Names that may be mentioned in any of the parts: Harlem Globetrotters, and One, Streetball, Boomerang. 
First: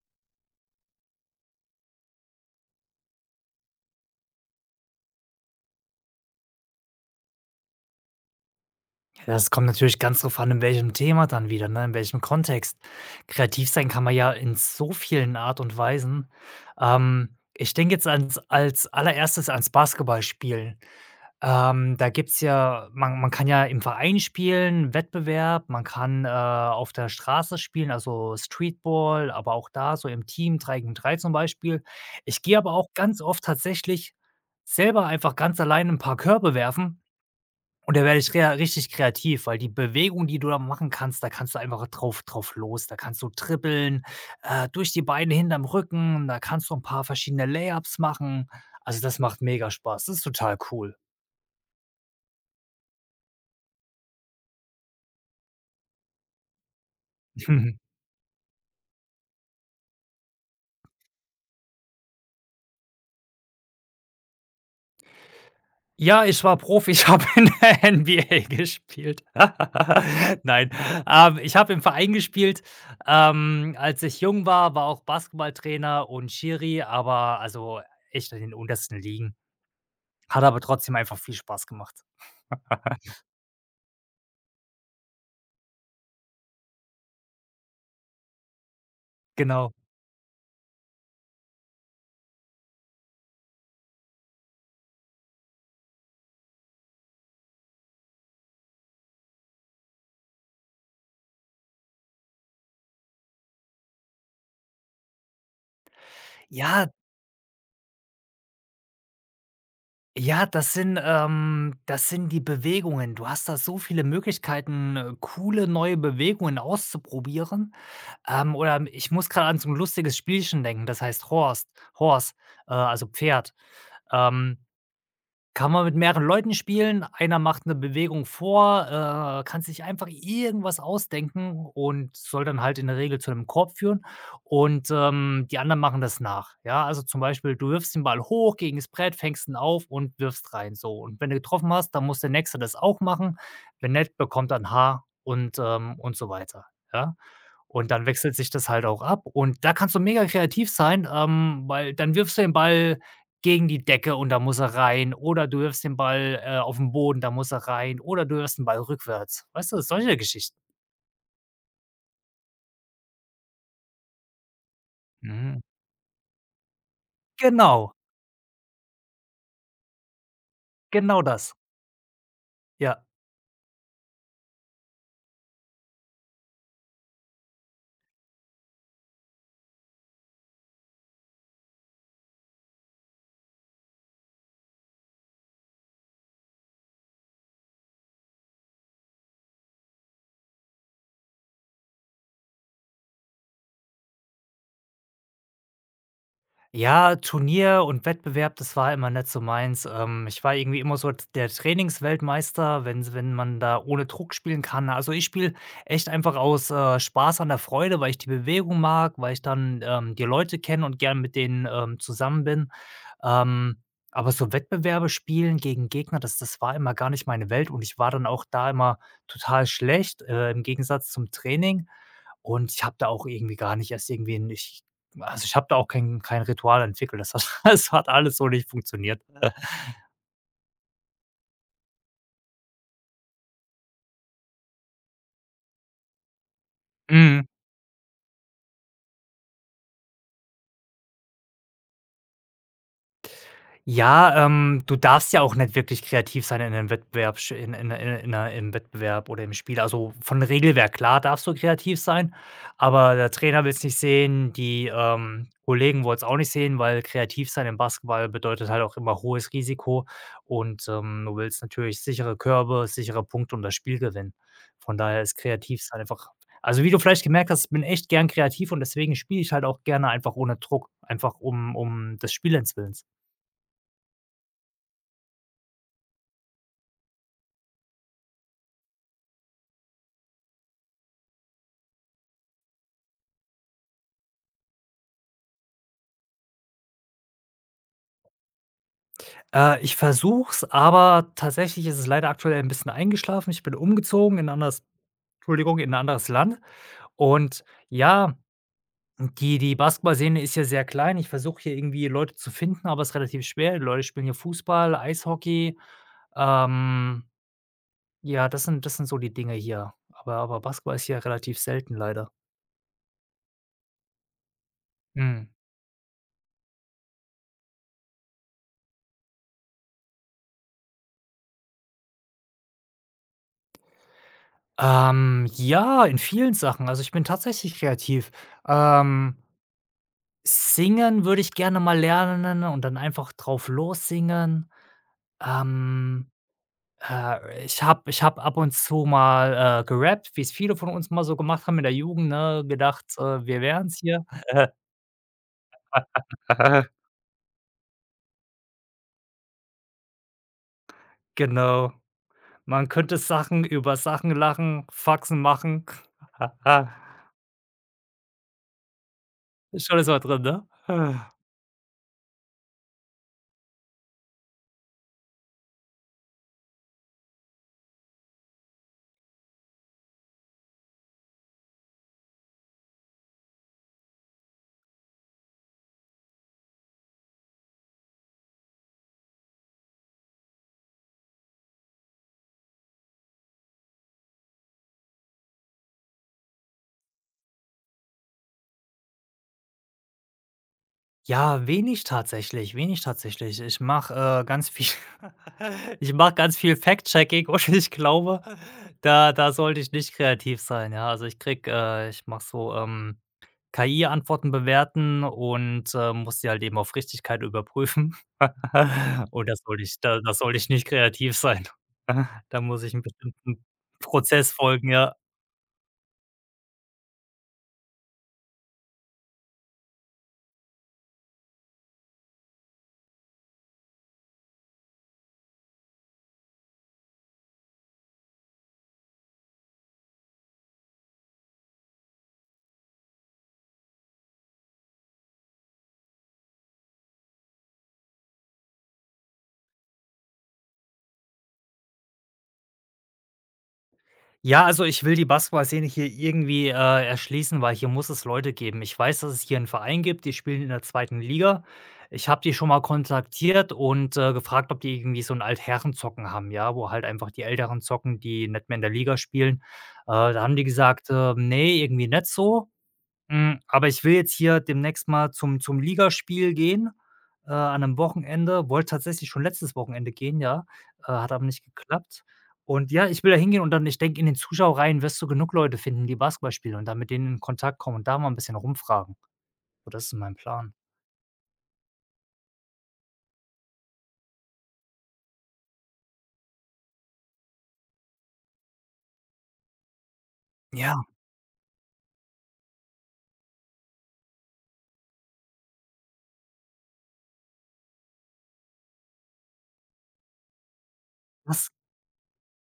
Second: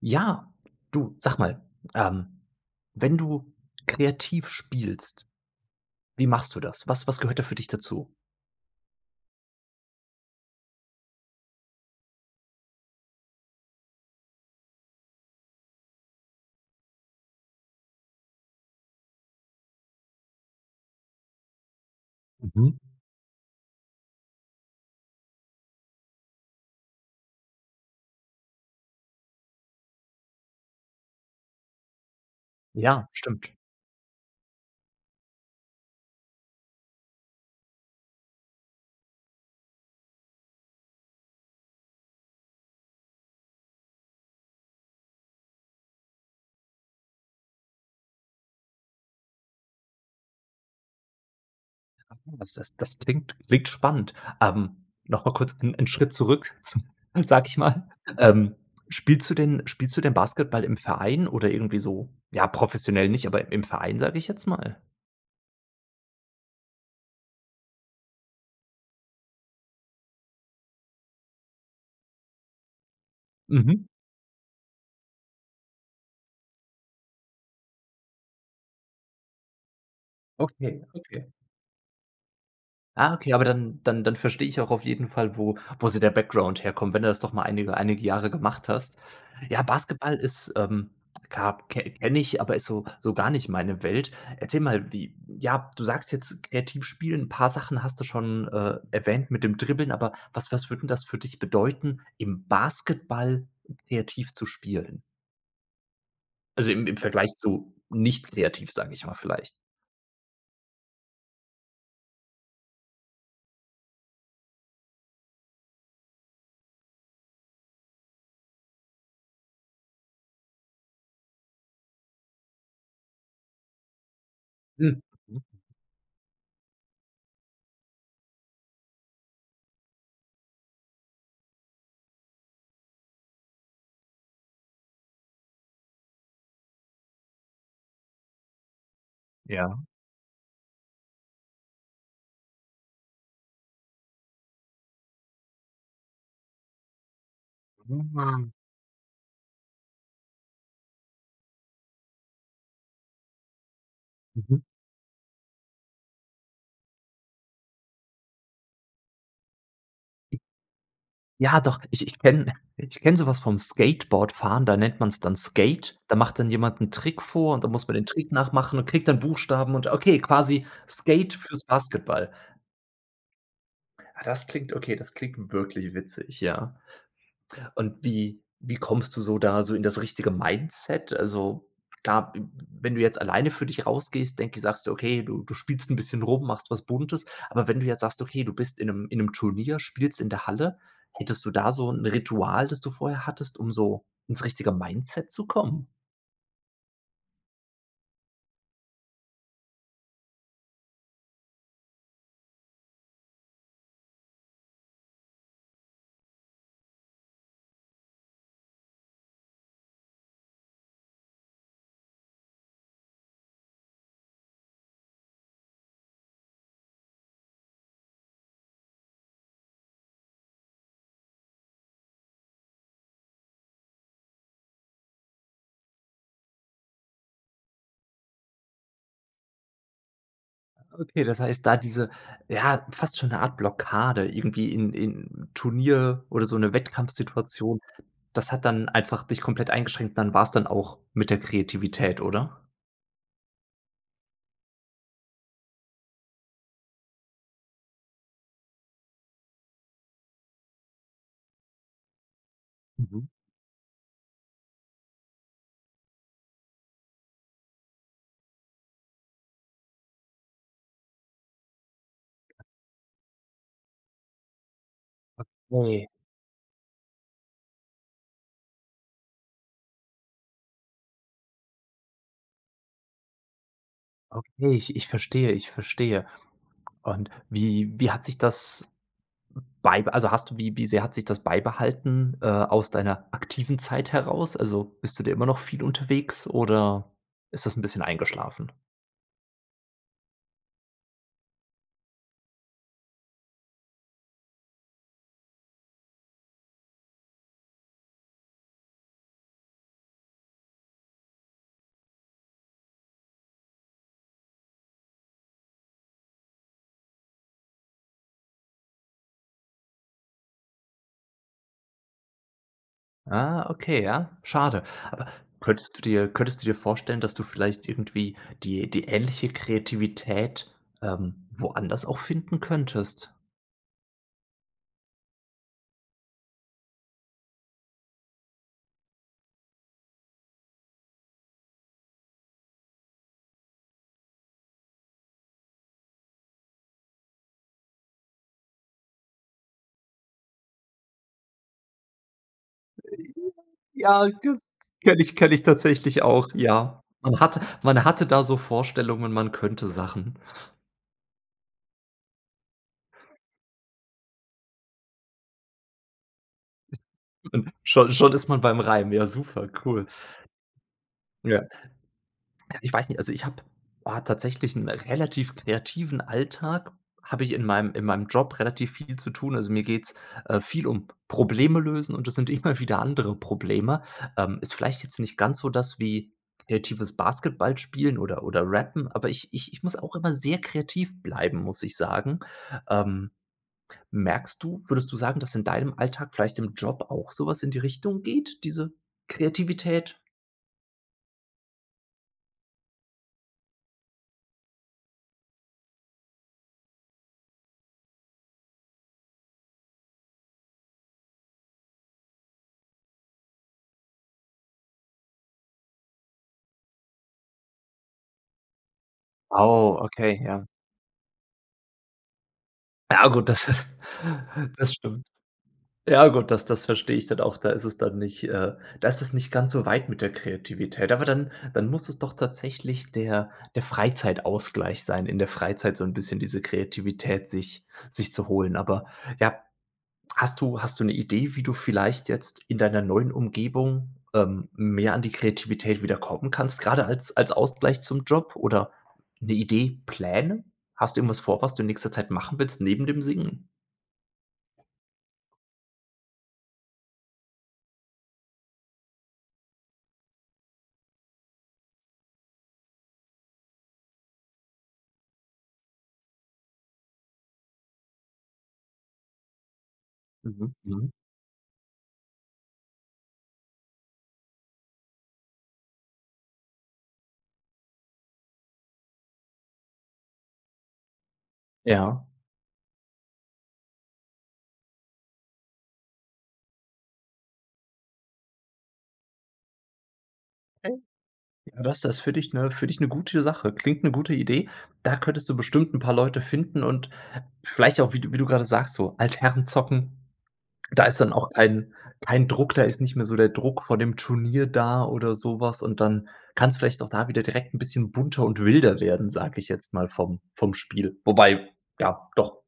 Ja, du, sag mal, ähm, wenn du kreativ spielst, wie machst du das? Was gehört da für dich dazu? Das kommt natürlich ganz drauf an, in welchem Thema dann wieder, ne, in welchem Kontext. Kreativ sein kann man ja in so vielen Art und Weisen. Ähm, Ich denke jetzt ans als allererstes ans Basketballspielen. Da gibt's ja man kann ja im Verein spielen, Wettbewerb, man kann, auf der Straße spielen, also Streetball, aber auch da so im Team 3 gegen 3 zum Beispiel. Ich gehe aber auch Ja, ganz oft stimmt. tatsächlich selber einfach ganz allein ein paar Körbe werfen und da werde ich rea richtig kreativ, weil die Bewegung, die du da machen kannst, da kannst du einfach drauf los. Da kannst du trippeln, durch die Beine hinterm Rücken, da kannst du ein paar verschiedene Layups machen. Also, das macht mega Spaß. Das ist total cool. Das klingt spannend. Noch mal kurz 'n Schritt zurück zu sage ich mal. Ähm, spielst du denn Basketball im Verein oder irgendwie so, ja, professionell nicht, aber im Verein, sage ich jetzt mal? Ja, ich war Profi, ich habe in der NBA gespielt. Nein, ich habe im Verein gespielt. Mhm. Als ich jung war, war auch Basketballtrainer und Schiri, aber also echt in den untersten Ligen. Hat aber Okay, trotzdem einfach okay. viel Spaß gemacht. Ah, okay, aber dann verstehe ich auch auf jeden Fall, wo so der Background herkommt, wenn du das doch mal einige Jahre gemacht hast. Ja, Genau. Basketball ist, ka ke kenne ich, aber ist so gar nicht meine Welt. Erzähl mal, wie, ja, du sagst jetzt kreativ spielen, 'n paar Sachen hast du schon, erwähnt mit dem Dribbeln, aber was würde 'n das für dich bedeuten, im Basketball kreativ zu spielen? Also, im Ja, im Vergleich zu nicht kreativ, sage ich mal vielleicht. ja, das sind die Bewegungen. Du hast da so viele Möglichkeiten, coole neue Bewegungen auszuprobieren. Oder ich muss gerade an so ein lustiges Spielchen denken, das heißt Horst Horse, also Pferd. Ähm Mhm. Mhm. Kann man mit mehreren Leuten spielen. Einer macht 'ne Bewegung vor, kann sich einfach irgendwas ausdenken und soll dann halt in der Regel zu 'nem Korb führen und, die anderen machen das nach. Ja, also, zum Beispiel, du wirfst den Ball hoch gegen das Brett, fängst ihn Ja. auf und wirfst rein, so. Und wenn du getroffen hast, dann muss der Nächste das auch machen. Wenn nicht, bekommt er 'n Haar und so weiter, ja? Und dann wechselt sich das halt auch ab und da kannst du mega kreativ sein, weil dann wirfst du den Ball gegen die Decke und da Mhm. muss er rein oder du wirfst den Ball, auf den Boden, da muss er rein oder du wirfst den Ball rückwärts. Weißt du, solche Geschichten. Ja, doch, ich kenn so was vom Skateboardfahren, da nennt man's dann Mhm. Skate. Da macht dann jemand einen Trick vor und dann muss man Genau, den Trick nachmachen und kriegt dann Buchstaben und okay, quasi genau Skate das. fürs Basketball. Ja. Ah, das klingt okay, das klingt wirklich witzig, ja. Und wie kommst du so in das richtige Mindset? Also, klar, wenn du jetzt alleine für dich rausgehst, denke ich, sagst du: „Okay, du spielst ein bisschen rum, machst was Buntes.“ Aber wenn du jetzt sagst: „Okay, du bist in einem Turnier, spielst in der Halle“, hättest du da so ein Ritual, das du vorher hattest, um so ins richtige Mindset zu kommen? Ja, Turnier und Wettbewerb, das war immer nicht so meins. Ich war irgendwie immer so der Trainingsweltmeister, wenn man da ohne Druck spielen kann. Also, ich spiele echt einfach aus, Spaß an der Freude, weil ich die Bewegung mag, weil ich dann, die Leute kenne und gern mit denen, zusammen bin. Ähm, aber so Wettbewerbe spielen gegen Gegner, das war immer gar nicht meine Welt und ich war dann auch da immer total schlecht, im Gegensatz zum Training. Und ich habe da auch irgendwie gar nicht erst irgendwie 'n ich also, ich habe da auch kein Ritual entwickelt. Das hat das hat alles so nicht funktioniert. Okay, das heißt, da diese, ja, fast schon eine Art Blockade irgendwie in Turnier oder so eine Mhm. Wettkampfsituation, das hat dann einfach dich komplett eingeschränkt, dann war es dann auch mit der Kreativität, oder? Ja, du darfst ja auch nicht wirklich kreativ sein in 'nem Wettbewerb sch in 'ner im Wettbewerb oder im Spiel. Also, von Regelwerk, klar darfst du kreativ sein, aber Mhm. der Trainer will es nicht sehen, die, Kollegen wollen es auch nicht sehen, weil kreativ sein im Basketball bedeutet halt auch immer hohes Risiko und, du willst natürlich sichere Körbe, sichere Punkte und das Spiel gewinnen. Von daher ist kreativ sein Okay, einfach Also, wie du vielleicht gemerkt hast, ich bin echt gern kreativ und deswegen spiele ich halt auch gerne einfach ohne Druck, einfach um des Spielens Willens. okay, ich verstehe, ich verstehe. Und wie hat sich das hast du wie sehr hat sich das beibehalten, aus deiner aktiven Zeit heraus? Also, bist du da immer noch viel unterwegs oder ist das ein bisschen eingeschlafen? Ich versuche es, aber tatsächlich ist es leider aktuell ein bisschen eingeschlafen. Ich bin umgezogen in 'n anderes Land und ja, die Basketballszene ist hier sehr klein. Ich versuche hier irgendwie Leute zu finden, aber es ist relativ schwer. Die Leute spielen hier Fußball, Eishockey. Ähm, ja, das sind so die Dinge hier, aber Basketball ist hier relativ selten leider. Ah, okay, ja, schade. Aber Mhm. könntest du dir vorstellen, dass du vielleicht irgendwie die ähnliche Kreativität, woanders auch finden könntest? Ja, in vielen Sachen. Also, ich bin tatsächlich kreativ. Ähm Singen würde ich gerne mal lernen und dann einfach drauf lossingen. Ähm, Ich hab ab und zu mal, gerappt, wie es viele von uns mal so gemacht haben in der Jugend, ne, gedacht, wir wären's hier. Ja, das kenne ich tatsächlich auch, ja. Man hatte da so Vorstellungen, man könnte Sachen. Genau. Man könnte Sachen über Sachen lachen, Faxen machen. Und schon ist man beim Reim. Ja, super, Ist schon cool. alles mal drin, ne? Ja. Ja, ich weiß nicht, also ich habe, tatsächlich einen relativ kreativen Alltag, habe ich in meinem Job relativ viel zu tun. Also, mir geht's, viel um Probleme lösen und es sind immer wieder andere Probleme. Ist vielleicht jetzt nicht ganz so das wie kreatives Basketball spielen oder Rappen, aber ich muss auch immer sehr kreativ bleiben, muss ich sagen. Ähm, Merkst du, würdest du sagen, dass in deinem Alltag vielleicht im Job auch sowas in die Richtung geht, diese Kreativität? Ja, wenig tatsächlich, wenig tatsächlich. Ich mache, ganz viel ich mache ganz viel Fact-Checking und ich glaube, da sollte ich nicht kreativ sein, ja. Also, ich mache so, KI-Antworten bewerten und, muss die halt eben auf Richtigkeit überprüfen. Und Oh, da okay, soll ja. ich nicht kreativ sein. Da muss ich einen Ja gut, bestimmten das Prozess folgen, das ja. stimmt. Ja gut, das verstehe ich dann auch. Da ist es dann nicht da ist es nicht ganz so weit mit der Kreativität. Aber dann muss es doch tatsächlich der Freizeitausgleich sein, in der Freizeit so 'n bisschen diese Kreativität sich zu holen. Aber ja, hast du 'ne Idee, wie du vielleicht jetzt in deiner neuen Umgebung, mehr an die Kreativität wieder kommen kannst, grade als als Ausgleich zum Job oder 'ne Idee, Pläne? Hast du irgendwas vor, was du in nächster Zeit machen willst neben dem Singen? Ja, also ich will die Basketballszene hier irgendwie, erschließen, weil hier muss es Leute geben. Ich weiß, dass es hier einen Verein gibt, die spielen in der zweiten Liga. Ich habe die schon mal kontaktiert und, gefragt, ob die irgendwie so 'n Altherrenzocken haben, ja, wo halt einfach die Älteren zocken, die nicht mehr in der Liga spielen. Da haben die Mhm, gesagtmhm. „Ne, irgendwie nicht so." Aber ich will jetzt hier demnächst mal zum Ligaspiel gehen, an einem Wochenende. Wollte tatsächlich schon letztes Wochenende gehen, ja, hat aber nicht geklappt. Ja. Und ja, ich will da hingehen und dann ich denke, in den Zuschauerreihen wirst du genug Leute finden, die Basketball spielen und dann mit denen in Kontakt kommen und da mal ein bisschen rumfragen. So, das ist mein Plan. Okay. Ja, das das finde ich 'ne gute Sache. Klingt 'ne gute Idee. Da könntest du bestimmt 'n paar Leute finden und vielleicht auch, wie du grade sagst, so Altherren zocken. Ja, Da ist dann auch kein Druck, da ist nicht mehr so der Druck vor dem Turnier da oder so was und dann kann's vielleicht auch da wieder direkt 'n bisschen bunter und wilder werden, sage ich jetzt mal vom Spiel. Wobei, das ja, doch.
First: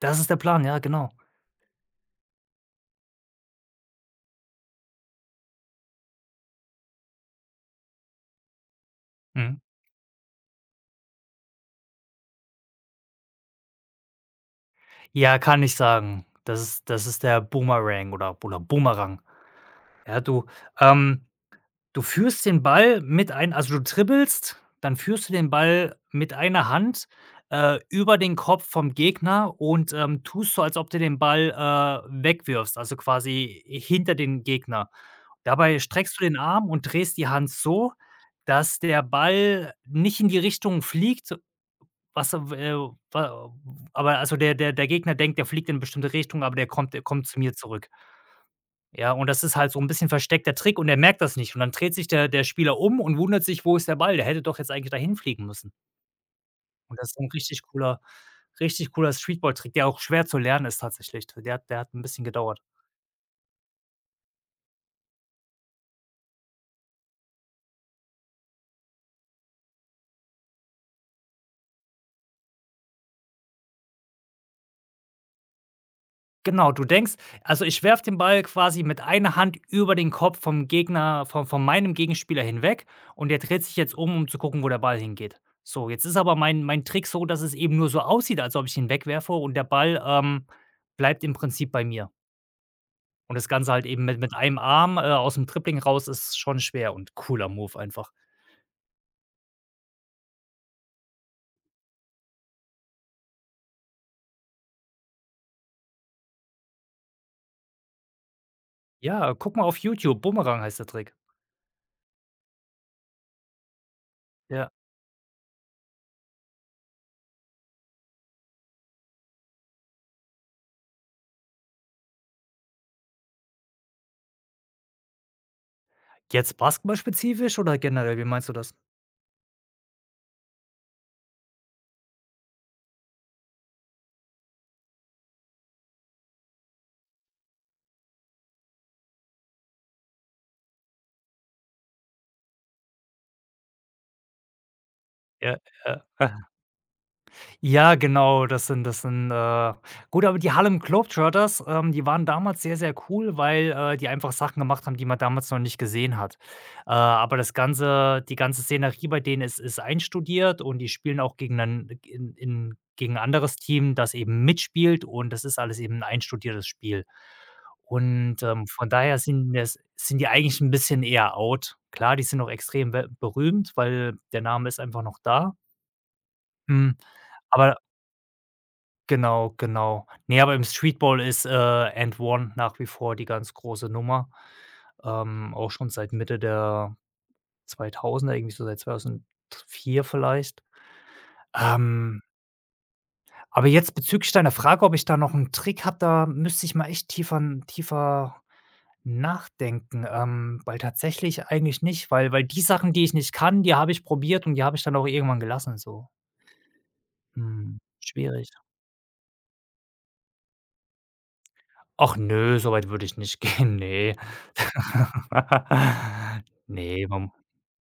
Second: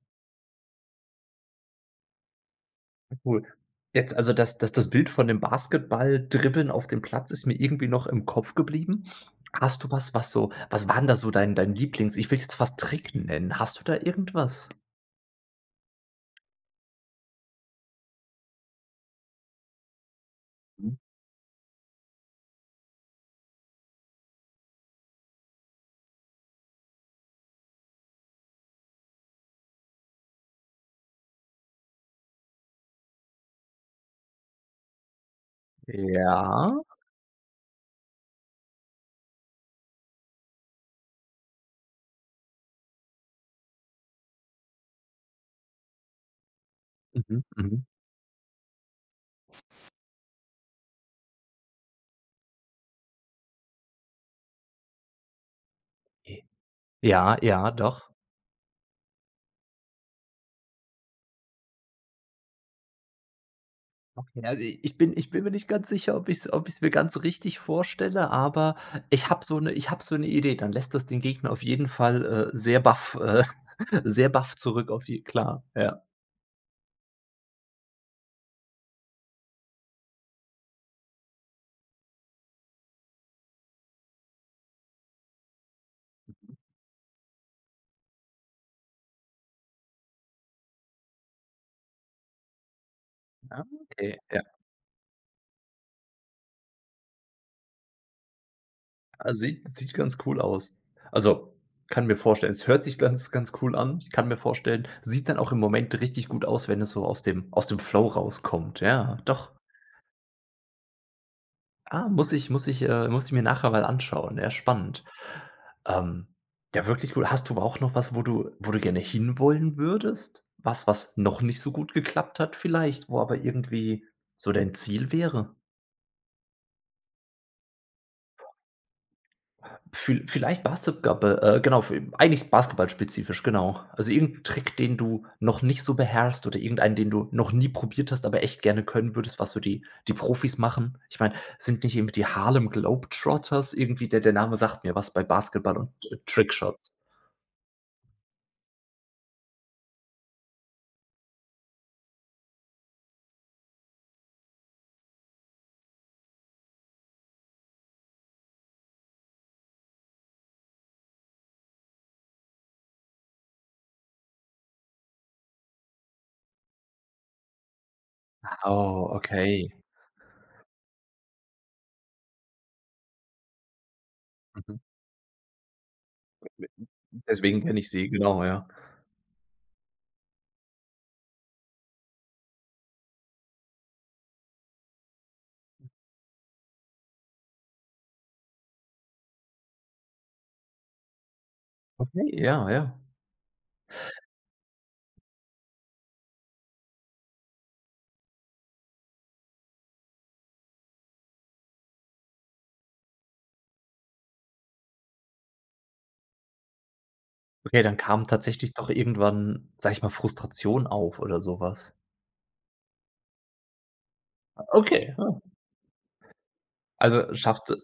das ist der Plan, ja, genau. Cool. Jetzt also das Bild von dem Basketball-Dribbeln auf dem Platz ist mir irgendwie noch im Kopf geblieben. Mhm. Hast du was, was so, was war 'n da so dein Lieblings, ich will jetzt fast Trick nennen. Hast du da irgendwas? Ja, kann ich sagen. Das ist der Boomerang oder Boomerang. Ja, du, Mhm. ähm Du führst den Ball mit ein also du dribbelst, dann führst du den Ball mit einer Hand, über den Kopf vom Gegner und, tust so, als ob du den Ball, wegwirfst, also quasi hinter den Gegner. Dabei streckst du den Arm und Ja. drehst die Hand so, dass der Ball nicht in die Richtung fliegt, was er wa aber also der Gegner denkt, der fliegt in 'ne bestimmte Richtung, aber der kommt zu Mhm, mir mhm. zurück. Ja, und das ist halt so ein bisschen versteckter Trick und er merkt das nicht und dann dreht sich der Spieler um und wundert sich: „Wo ist der Ball? Der hätte doch jetzt eigentlich dahin fliegen müssen." Und das ist so ein Ja, richtig ja, cooler doch. richtig cooler Streetball-Trick, der auch schwer zu lernen ist tatsächlich. Der hat ein bisschen gedauert. Okay, also ich bin mir nicht ganz sicher, ob ich's mir ganz richtig vorstelle, aber ich habe so eine Idee. Dann lässt das den Gegner auf jeden Fall, sehr baff sehr baff zurück auf die klar, ja. Genau, du denkst also, ich werf den Ball quasi mit einer Hand über den Kopf vom Gegner von meinem Gegenspieler hinweg und der dreht sich jetzt um, um zu gucken, wo der Ball hingeht. So, jetzt ist aber mein Trick so, dass es eben nur so aussieht, als ob ich ihn wegwerfe und der Ball, bleibt im Prinzip bei mir. Und das Ah, Ganze halt eben okay. mit einem Arm, aus dem Tripling raus ist schon schwer und cooler Move einfach. Ah, sieht sieht ganz cool aus. Also, kann mir vorstellen, es hört sich ganz cool an. Ich kann mir vorstellen, sieht dann auch im Moment richtig gut aus, wenn es so aus dem Flow rauskommt. Ja, Ja, doch. guck mal auf YouTube, Boomerang heißt der Trick. Ah, muss ich mir nachher mal anschauen. Ja, Ja. spannend. Ähm, ja, wirklich gut. Hast du aber auch noch was, wo du gerne hinwollen würdest? Was noch nicht so gut geklappt hat vielleicht, wo aber irgendwie so dein Ziel wäre? Jetzt basketballspezifisch oder generell, wie meinst du das? Vielleicht Basketball, genau, v eigentlich basketballspezifisch, genau. Also irgendein Trick, den du noch nicht so beherrschst oder irgendeinen, den du noch nie probiert hast, aber echt gerne können würdest, was so die Profis machen. Ich meine, sind nicht eben die Harlem Globetrotters irgendwie der Name sagt mir was bei Ja, Basketball und T ja. Trickshots. Ja, genau, aber die Harlem Globetrotters, die waren damals sehr, sehr cool, weil, die einfach Sachen gemacht haben, die man damals noch nicht gesehen hat. Aber das ganze die ganze Szenerie bei denen ist einstudiert und die spielen auch gegen ein in gegen 'n anderes Team, das eben mitspielt und das ist alles eben 'n einstudiertes Spiel. Und, von Oh, daher okay. Sind die eigentlich ein bisschen eher out. Klar, die sind noch extrem be berühmt, weil der Name Mhm. ist einfach noch da. hm, Deswegen kenne aber ich sie, genau, ja. Genau, genau. Ne, aber im Streetball ist, and One nach wie vor die ganz große Nummer, auch schon seit Mitte der 2000er, irgendwie so seit 2004 vielleicht. Ähm, Okay, ja, ja. aber jetzt bezüglich deiner Frage, ob ich da noch 'n Trick habe, da müsste ich mal echt tiefer nachdenken, weil tatsächlich eigentlich nicht, weil die Sachen, die ich nicht kann, die habe ich probiert und die habe ich dann auch irgendwann gelassen so. Mhm, Okay, dann kam schwierig. tatsächlich doch irgendwann, sage ich mal, Frustration auf oder sowas. Ach nö, so weit würde ich nicht gehen, ne. Okay. Ne, man Also, schafft,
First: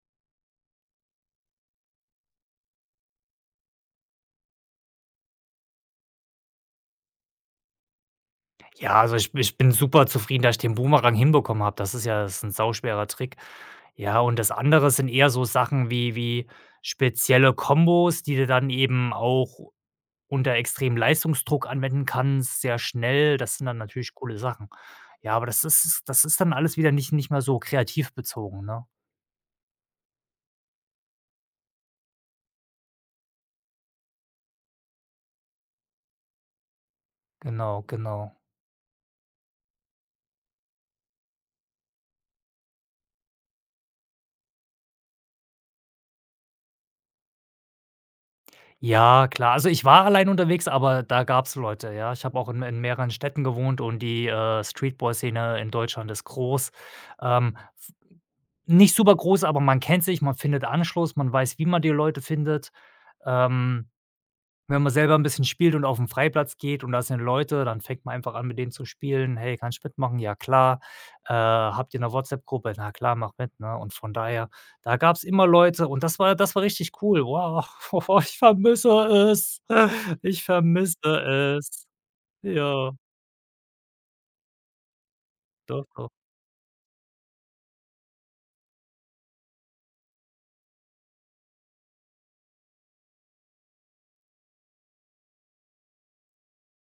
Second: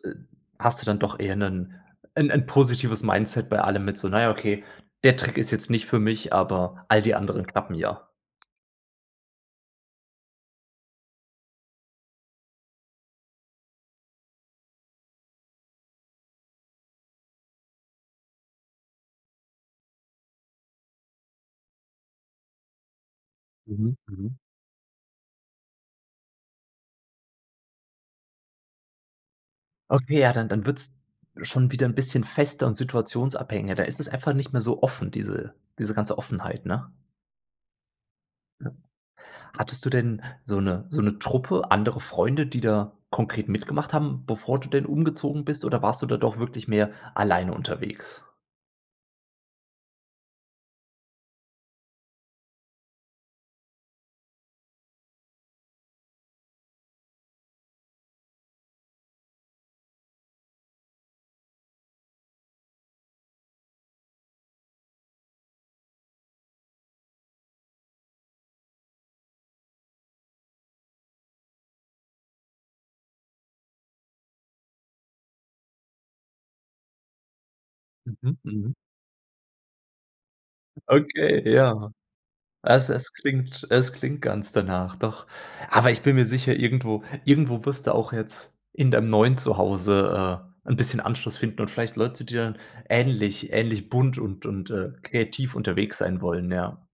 hast du dann doch eher ein 'n positives Mindset bei allem mit so: „Na ja, okay, der Trick ist jetzt nicht für mich, aber all die anderen klappen ja.“ ja, also ich bin super zufrieden, dass ich den Boomerang hinbekommen habe. Das ist 'n sauschwerer Trick. Ja, und das andere sind eher so Sachen wie spezielle Kombos, die du dann eben auch unter extremem Leistungsdruck anwenden kannst, sehr schnell. Das sind dann Mhm, natürlich mhm. coole Sachen. Ja, aber das ist dann alles wieder nicht mehr so kreativ bezogen, ne? Okay, ja, dann dann wird's schon wieder ein bisschen fester und situationsabhängiger. Da ist es einfach nicht mehr so offen, diese ganze Offenheit, ne? Genau, genau. Ja. Hattest du denn so eine Truppe, andere Freunde, die da konkret mitgemacht haben, bevor du denn umgezogen bist, oder warst du da doch wirklich mehr alleine unterwegs? Ja, klar. Also, ich war allein unterwegs, aber da gab's Leute, ja. Ich habe auch in mehreren Städten gewohnt und die, Streetboy-Szene in Deutschland ist groß. F Nicht super groß, aber man kennt sich, man findet Anschluss, man weiß, wie man die Leute findet. Ähm, Wenn man selber ein bisschen spielt und auf den Freiplatz geht und da sind Leute, dann fängt man einfach an, mit denen zu spielen: „Hey, kannst du mitmachen?" „Ja, klar." „Habt ihr eine WhatsApp-Gruppe?" „Na klar, mach mit", ne? Und von daher, da gab es immer Leute und das war richtig cool. Wow, Mhm, ich mhm. vermisse es. Ich Okay, vermisse es. ja. Es Ja, es klingt, es klingt ganz danach, doch. doch, Aber ich doch. bin mir sicher, irgendwo wirst du auch jetzt in deinem neuen Zuhause, 'n bisschen Anschluss finden und vielleicht Leute, die dann ähnlich bunt und, kreativ unterwegs sein wollen, ja.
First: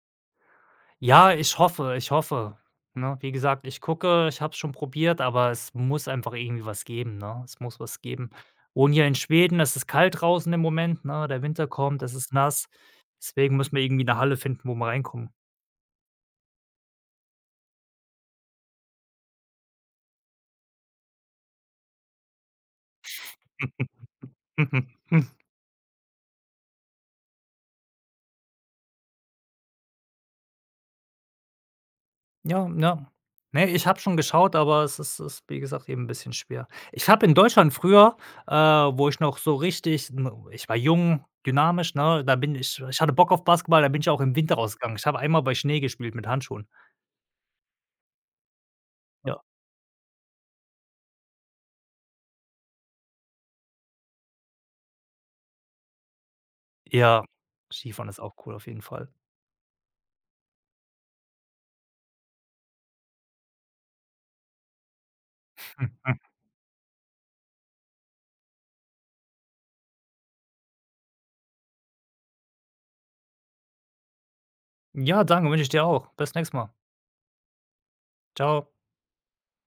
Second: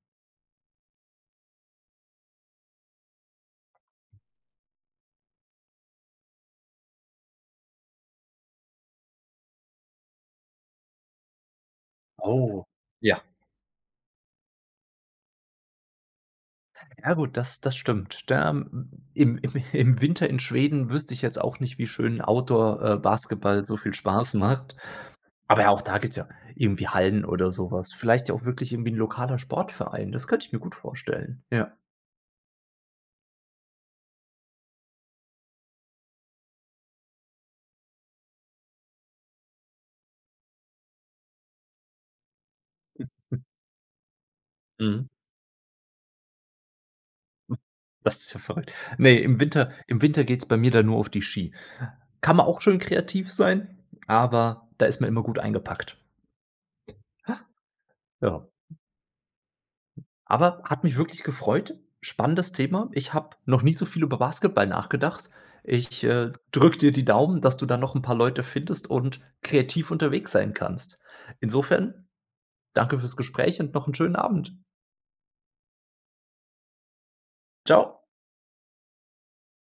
Ja, ich hoffe, ne? Wie gesagt, ich gucke, ich habe es schon probiert, aber es muss einfach irgendwie was geben, ne? Es muss was geben. Wohne hier in Schweden, es ist kalt draußen im Moment, ne? Der Winter kommt, es ist Oh, nass. ja. Deswegen müssen wir irgendwie eine Halle finden, wo wir reinkommen. Ja gut, das stimmt. Da im im im Winter in Schweden wüsste ich jetzt auch nicht, wie schön Outdoor, Basketball so viel Spaß macht. Aber ja, auch da gibt's ja irgendwie Hallen oder so was. Vielleicht ja auch wirklich irgendwie 'n lokaler Sportverein. Das könnte ich mir gut vorstellen. Ja. Ja, ja. Ne, ich habe schon geschaut, aber es ist, wie gesagt, eben ein bisschen schwer. Ich habe in Deutschland früher, wo ich noch so richtig n ich war jung, dynamisch, ne? Da bin ich ich hatte Bock auf Basketball, da bin ich auch im Winter rausgegangen. Ich Mhm. habe einmal bei Schnee gespielt mit Handschuhen. Das ist ja verrückt. Ne, im Ja. Winter, im Winter geht's bei mir dann nur auf die Ski. Kann man auch schön kreativ sein, aber da ist man immer gut eingepackt. Ja, Skifahren ist auch Ja, cool auf jeden Fall. aber hat mich wirklich gefreut. Spannendes Thema. Ich habe noch nie so viel über Basketball nachgedacht. Ich, drücke dir die Daumen, dass du da noch 'n paar Leute findest und kreativ unterwegs sein kannst. Insofern, danke fürs Gespräch und noch einen schönen Abend. Ja, danke, wünsche ich dir auch. Bis nächstes Mal. Ciao. Ciao.